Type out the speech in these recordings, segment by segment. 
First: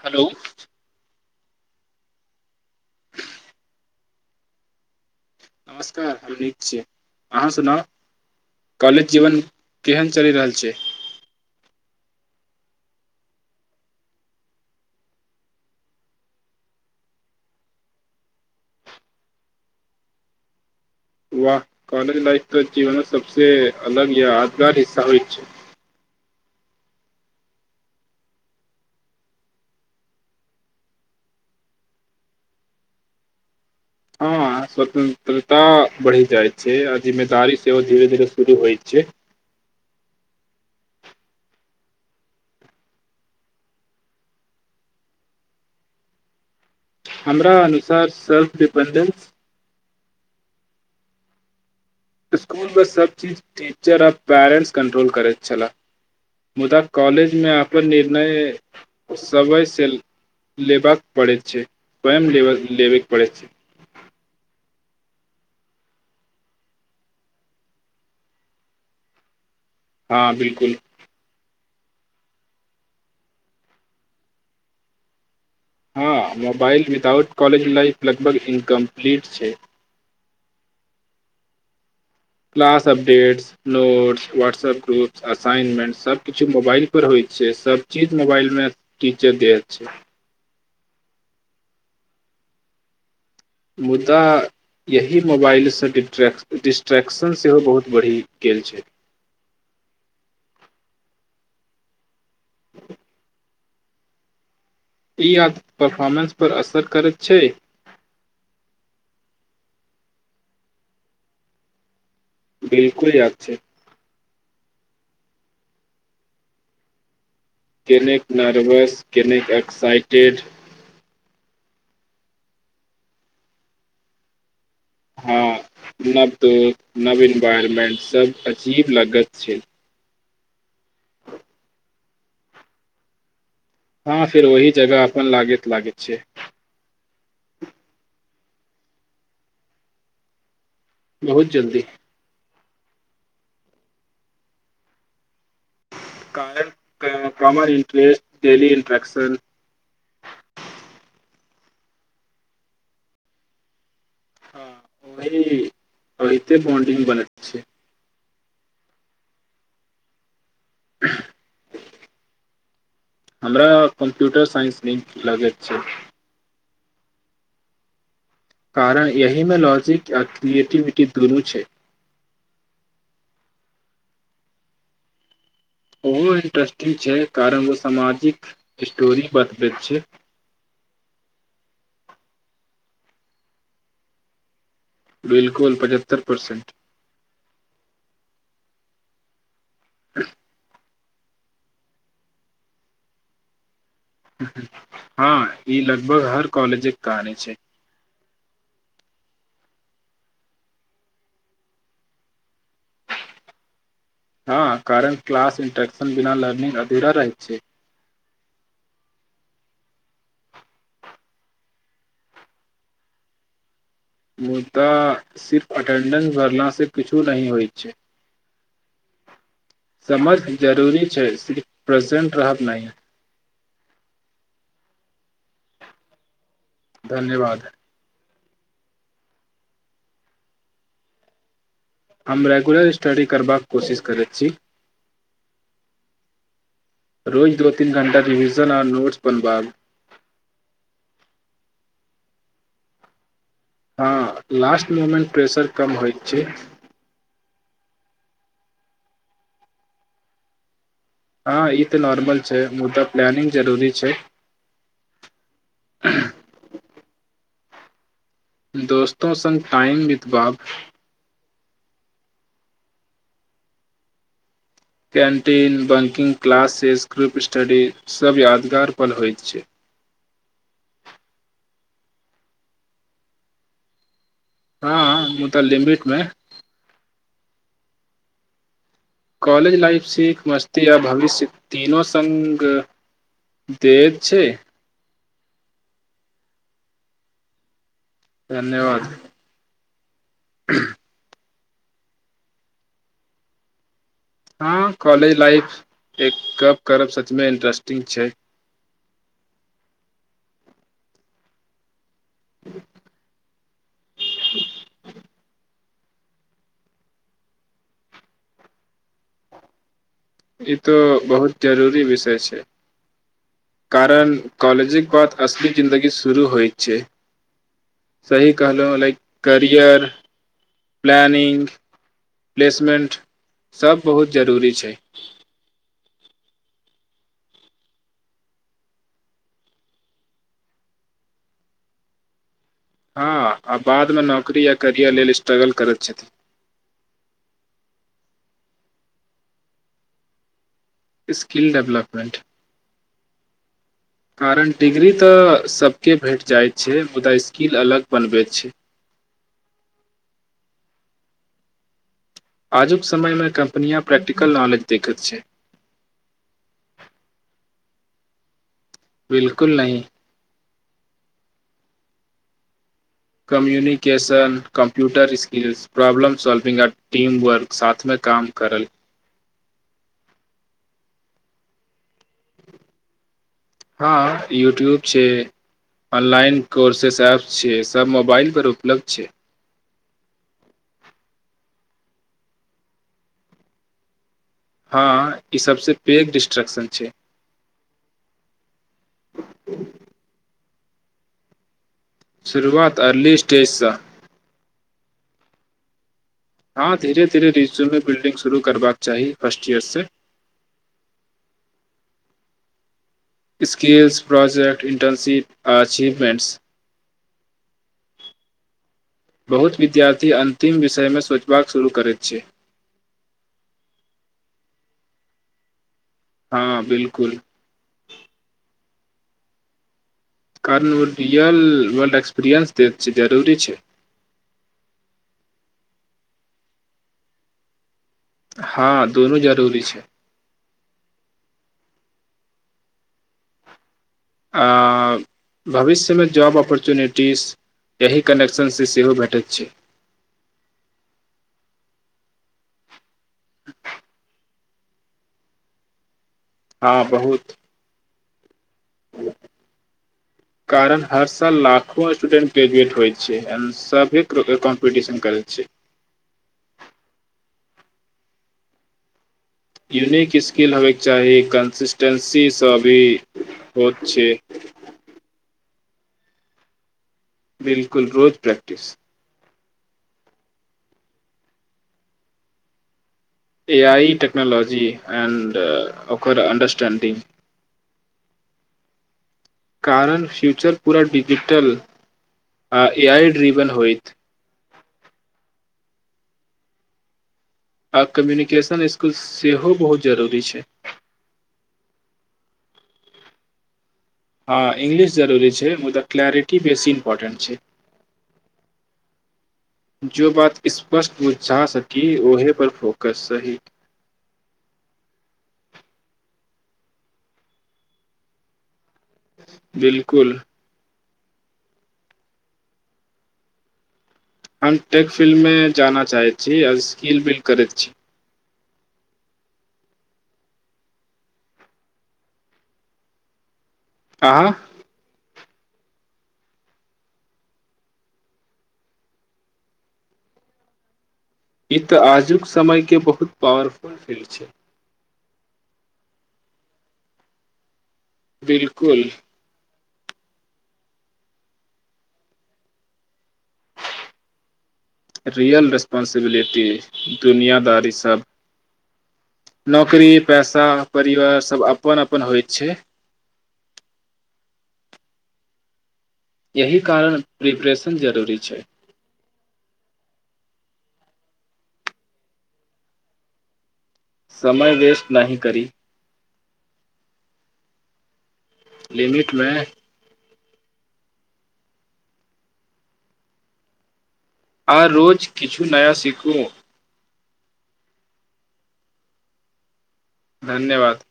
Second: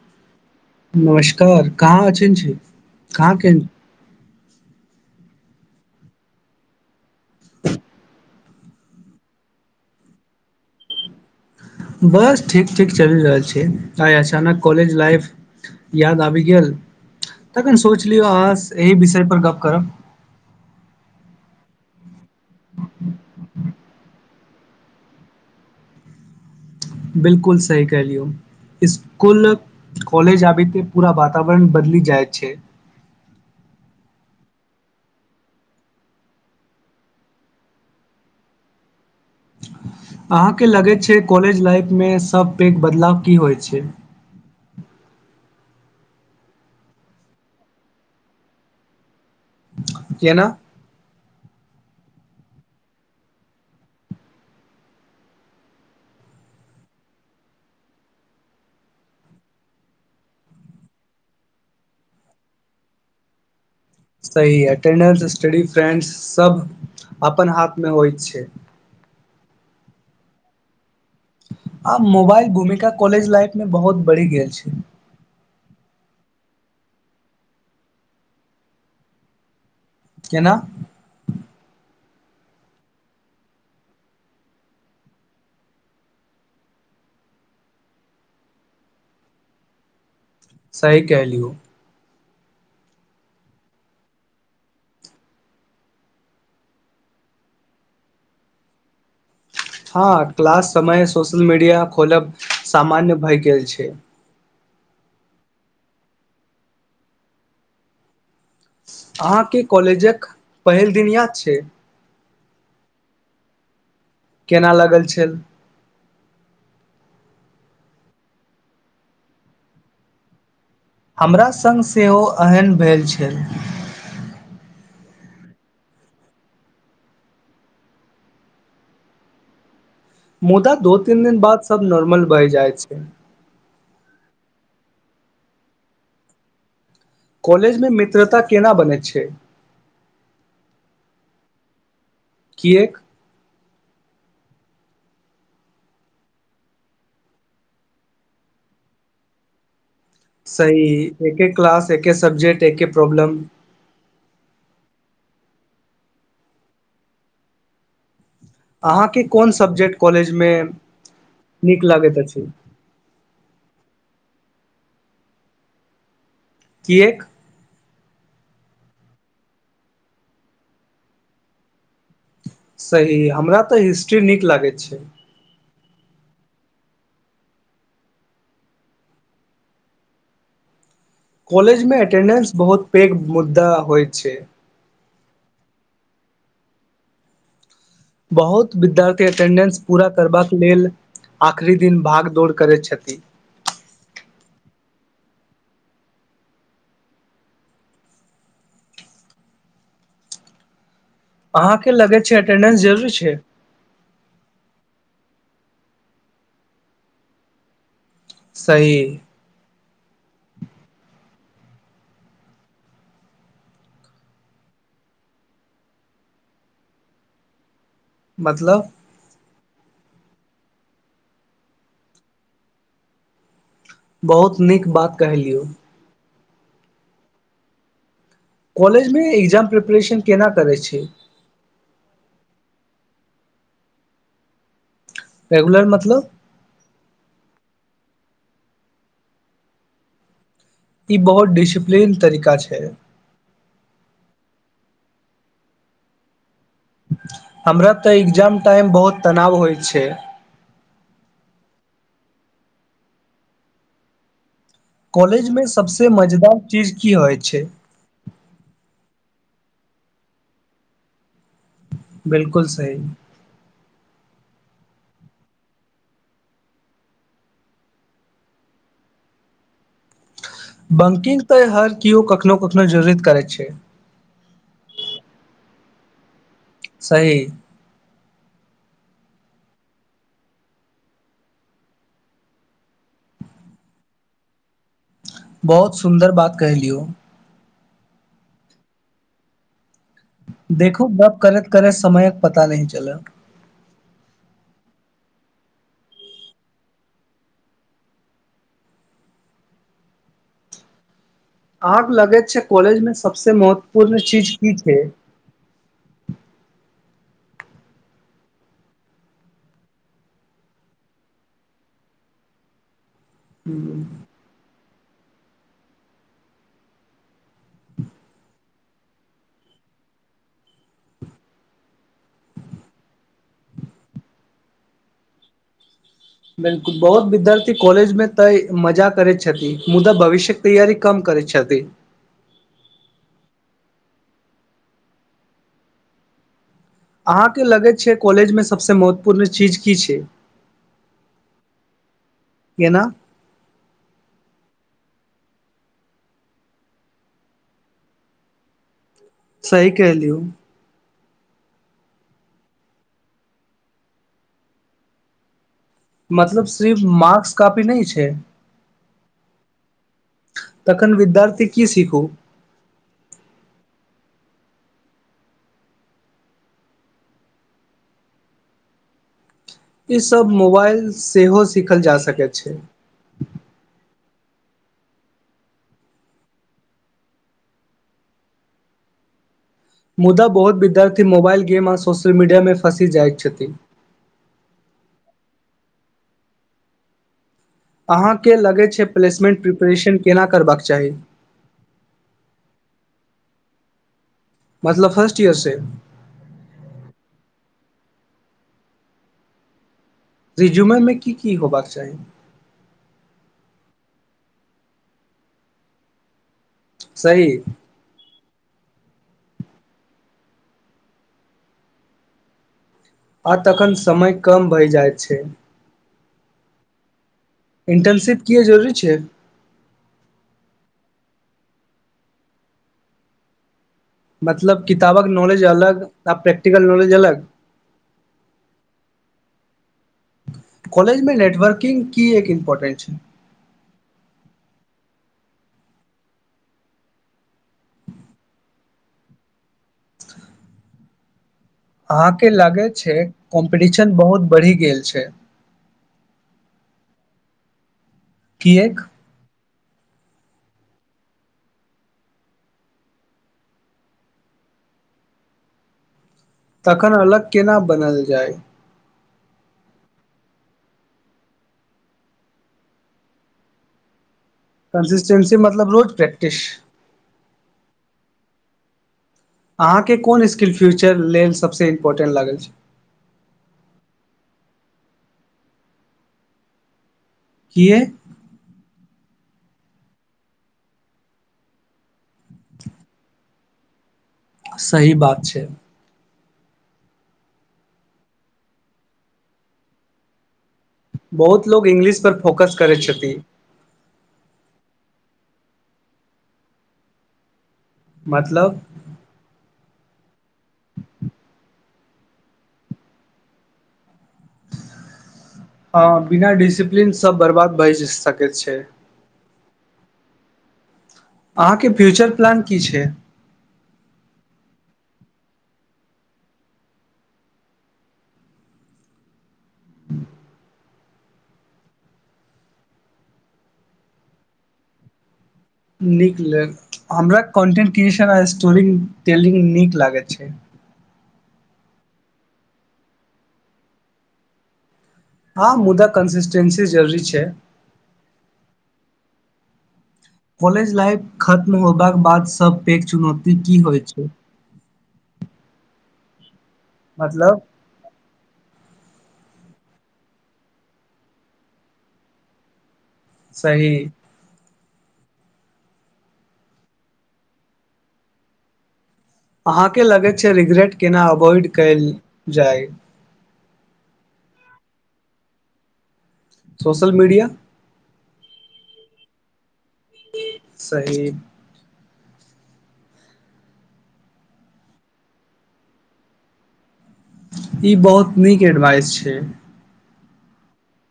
hello नमस्कार कहाँ अचं छी कहाँ के नमस्कार हम नीक छी अहाँ सुनाउ कॉलेज जीवन केहन चलि रहल छै बस ठीक ठीक चलि रहल छै आइ अचानक कॉलेज लाइफ याद आबि गेल तखन सोच लियौ अहाँ एहि विषयपर गप्प करब वाह कॉलेज लाइफ तऽ जीवनमे सबसँ अलग या यादगार हिस्सा होइत छै बिलकुल सही क लियौ इसकुल कॉलेज आबी त पूरा वातावरण बदल जाए छै हँ स्वतन्त्रता बढ़ि जाइ छै आ जिम्मेदारी सेहो धीरे धीरे शुरू होइ छै अहाँके लगैत छै कॉलेज लाइफमे सभ पैघ बदलाव की होइत छै हमरा अनुसार सर्फ डिपेंडेंस केना स्कूल सभ चीज टीचर आ पेरेन्ट्स कंट्रोल करैत छह मुदा कॉलेजमे अपन निर्णय समयसँ लेबाक पड़ैत छै स्वयं लेबयके पड़ैत छै सही अटेंडेंस स्टडी फ्रेंड्ससभ अपन हाथमे होइत छै हँ बिलकुल आब मोबाइल भूमिका कॉलेज लाइफमे बहुत बढ़ि गेल छै हँ मोबाइल विदााउट कॉलज लाइफ लगभग इनकम्प्लीट छै केना class updates notes WhatsApp groups assignment सभकिछु मोबाइलपर होइ छै सभचीज मोबाइलमे टीचर द छै सही कहलियौ मुदा यही मोबाइलसँ डिस्ट्रैक डिस्ट्रैेक्शन सेहो बहुत बढ़ि गेल छै हँ क्लास समय सोशल मीडिया खोलब सामान्य भए गेल छै ई आ परर्फॉर्मन्स पर असर करैत छै अहाँके कॉलेजक बिल्कुल याद छै केना लागल छल कनेक नार्भास कनेक एक्साइटेड हमरा सङ्ग सेहो एहन भेल छल हँ नव दोस्त नवी एनवायरमेंट सभ अजीब लागत छै मुदा दो तीन दिन बाद सब नॉर्मल बहि जाइ छै हँ फेर ओही जगह अपन लागैत लागैत छैिय कॉलेजमे मित्रता केना बनैत छै बहुत जल्दी कीएक कार कामन इन्ट्रे डली इन्ट्रकशन सही एके क्लास एके सबब्जेकट एके प्रॉब्लम हँ ओहि ओहि त बन्डिंग बन छै अहाँके कोन सब्जेक्ट कॉलेजमे नीक लागैत छै हमरा कम्प्यूटर साइन्स लिंक लगेैत छै की एक कारण यहमे लॉजिक आ क्रिएटिविटी दुनू छै सही हमरा तऽ हिस्ट्री नीक लागैत छै ओहो इंट्रेस्टिंग छै कारण ओ सामाजिक स्टोरी बतबैत छै कॉलेजमे एटेंडेंस बहुत पैघ मुद्दा होइत छै बिलकुल पचहत्तरि परसेंट बहुत विद्यार्थी अटेंडेंस पूरा करबाक लेल आखरी दिन भाग दौड़ करैत छथि हँ ई लगभग हर कॉलेजके कहानी छै अहाँके लगै छै अटेंडेंस जरूरी छै हँ कारण क्लास इन्टर्शन बिना लर्निंग अधेरा रहै छै सही मुदा सिर्फ अटेंडेंस भरलासँ किछो नहि होइत छै मतलब समर्थ जरूरी छै सिर्फ प्रेजेंट रहत नहि बहुत नीक बात कह लियौ धन्यवाद कॉलेजमे एक्जाम प्रिपरेशन केना करै छै हम रेगुलर स्टडी करबाक कोशिश करैत छी रेगुलर मतलब रोज दो तीन घणटा रिविज़न आर नोट्सपनबाद ई बहुत डिसिप्लिन तरीका छै हँ लास्ट मुमेंट प्रसर कम होइ छै हमरा तऽ एग्जाम टाइम बहुत तनाव होइ छै हँ ई तऽ नॉर्मल छै मुदा प्लनिंग जरूरी छै कॉलेज में सबसे मजेदार चीज की होय छै दोस्तों सङ्ग टाइम विदबाब बिलकुल सही कैन्टीन बंकिंग क्लासेज ग्रुप स्टडीसभ यादगार पल होइत छै बैंकिंग तऽ हर केओ कखनो कखनो जरूरत करैत छै हँ मुतलिमीटमे तही कॉलेज लाइफ सीख मस्ती आ भविष्य तीनो सङ्ग देत छै बहुत सुंन्दर बात कह लियौ धन्यवाद देखू अब करैत करे समयक पता न चल हँ कॉलेज लाइफ एक गप करब सचमे इंट्रेस्टिंग छै अहाँ लगैत छै कॉलेज में सभसं महत्वपूर्ण चीज की छै ई त बहुत जरूरी विषय छै कारण कॉलेजिक बस असली जिंन्दगी शुरू होय छै सही कहलहु लाइक करियर प्लानिंग प्लेसमेंट सब बहुत जरूरी छै बिलकुल बहुत विद्यार्थी कॉलेजमे तऽ मजा करैत छथि मुदा भविष्यक तैयारी कम करैत छथि हँ आ बादमे नौकरी या करियर लेल स्ट्रगल करैत छथि अहाँके लगैत छै कॉलेजमे सभसँ महत्वपूर्ण चीज की छै स्किल डेवलपमेन्ट केना कारण डिग्री तऽ सबके भेट जाइत छै मुदा स्किल अलग बनबैत छै सही कहलियो आजुक समयमे कम्पनियाँ प्रैकटिकल नॉलेज देखैत छै मतलब सिर्फ मार्क्स कॉफी नहि छै बिलकुल नहि तखन विद्यार्थी की सिखू communication computer skills problem solving आ टीम वर्क साथमे काम करल ईसभ मोबाइल सेहो सीखल जा सकैत छै हँ यूट्यूब छै ऑनलाइन कोर्सेस एपस छै सब मोबाइल पर उपलब्ध छै मुदा बहुत विद्यार्थी मोबाइल गेम आ सोशल मीडियामे फँसि जाइत छथिन हँ ई सभसँ पैघ डिस्ट्रेक्शन छै अहाँके लगैत छै प्लेसमेंट प्रिपरेशन केना करबाक चाही शुरुआत अर्ली स्टेजसँ मतलब फर्स्ट ईयर से हँ धीरे धीरे रीजनमे बिल्डिंग शुरू करबाक चाही फर्स्ट ईयर से रिज्यूमरमे की की होबाक चाही स्किल्स प्रोजेक्ट इंटर्नशिप अचीवमेंट्स सही बहुत विद्यार्थी अन्तिम विषयमे सोचबाक शुरू करैत छै आ तखन समय कम भय जाइत छै हँ बिलकुल इंटर्नशिप किए जरूरी छै कारण ओ रियल वर्ल्ड एक्सपीरियन्स दैत छै जरूरी छै मतलब किताबक नॉलेज अलग आ प्रैक्टिकल नॉलेज अलग हँ दुनू जरूरी छै कॉलेजमे नेटवर्किंग की एक इम्पोर्टेंट छै आ भविष्यमे जॉब ऑपर्च्युनिटीज यही कनेक्शनसँ सेहो भेटैत छै [unintelligible] अहाँके लागै छै कॉम्पिटिशन बहुत बढ़ि गेल छै हँ बहुत किएक कारण हर साल लाखों स्टूडेंट ग्रेजुएट होइत छै आ सभ कॉम्पीटिशन करैत छै तखन अलग केना बनल जाय यूनिक स्किल होबयके चाही कंसिस्टेंसीसँ भी होत छै से मतलब रोज प्रैकटिस बिलकुल रोज प्रैकटिस अहाँके कोन स्किल फ्यूचर लेल सभसँ इम्पोर्टेंट लागल छै ए आइ टकनोलॉजी एंड ओकरकर अंडरस्टेंडिंग कि कारण फ्यूचर पुरा डिजिटल आ ए आइड रिबन होइतत सही बात छै आ कम्युनिकेशन स्कुल सेहो बहुत जरूरी छै बहुत लोक इंग्लिश पर फोकस करैत छथिन हँ इंग्लिश जरूरी छै मुदा क्लैरिटी बेसी इम्पोर्टेंट छै मतलब जो बात स्पष्ट बुझा सकी ओहे पर फोकस सही हँ बिना डिसिप्लीन सब बर्बाद भइ सके छै बिलकुल अहाँके फ्यूचर प्लान की छै हम टेक फिल्ममे जाना चाहैत छी आ स्किल बिल्ड करैत छी आँ नीक लेफ़्ट हमरा कन्टेंट क्रिएशन आ स्टोरी टेलिंग नीक लागैत छै ई तऽ आजुक समयके बहुत पावरफुल फील्ड छै हँ मुद्दा कन्सिस्टेन्सी जरूरी छै बिलकुल कॉलेज लाइफ खत्म होबाक बाद सभ पैघ चुनौती की होइ छै रियल रेस्पंसिबिलिटी मतलब दुनियादारी सबब नौकरी पैसा परिवार सभ अपन अपन होइ छै सही एहिह कारण प्रिपरेशन जरूरी छै अहाँके लगैत छै रिगरेट केना अवॉइड कयल जाय समय वेस्ट नहि करी सोशल मीडिया लिमिट में सहीब आ रोज किछु नया सिखू ई बहुत नीक एडवाइस छै धन्यवाद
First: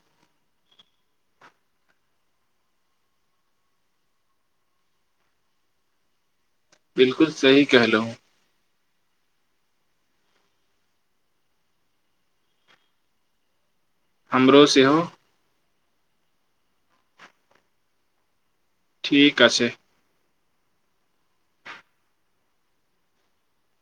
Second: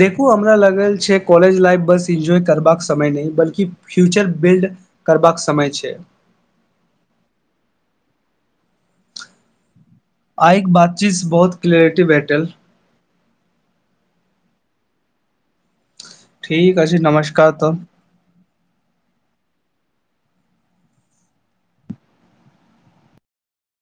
देखू हमरा ल कॉलज लाइफ बस एन्जॉय करबाक समय न बल्की फ्यूचर बिल्ड करबाक समय छै बिलकु सही कहलहु आइक बातचीत बहुत क्लियरिटि ब एटल हमरो सेहो ठीक छै नमस्कार त ठीक अ छै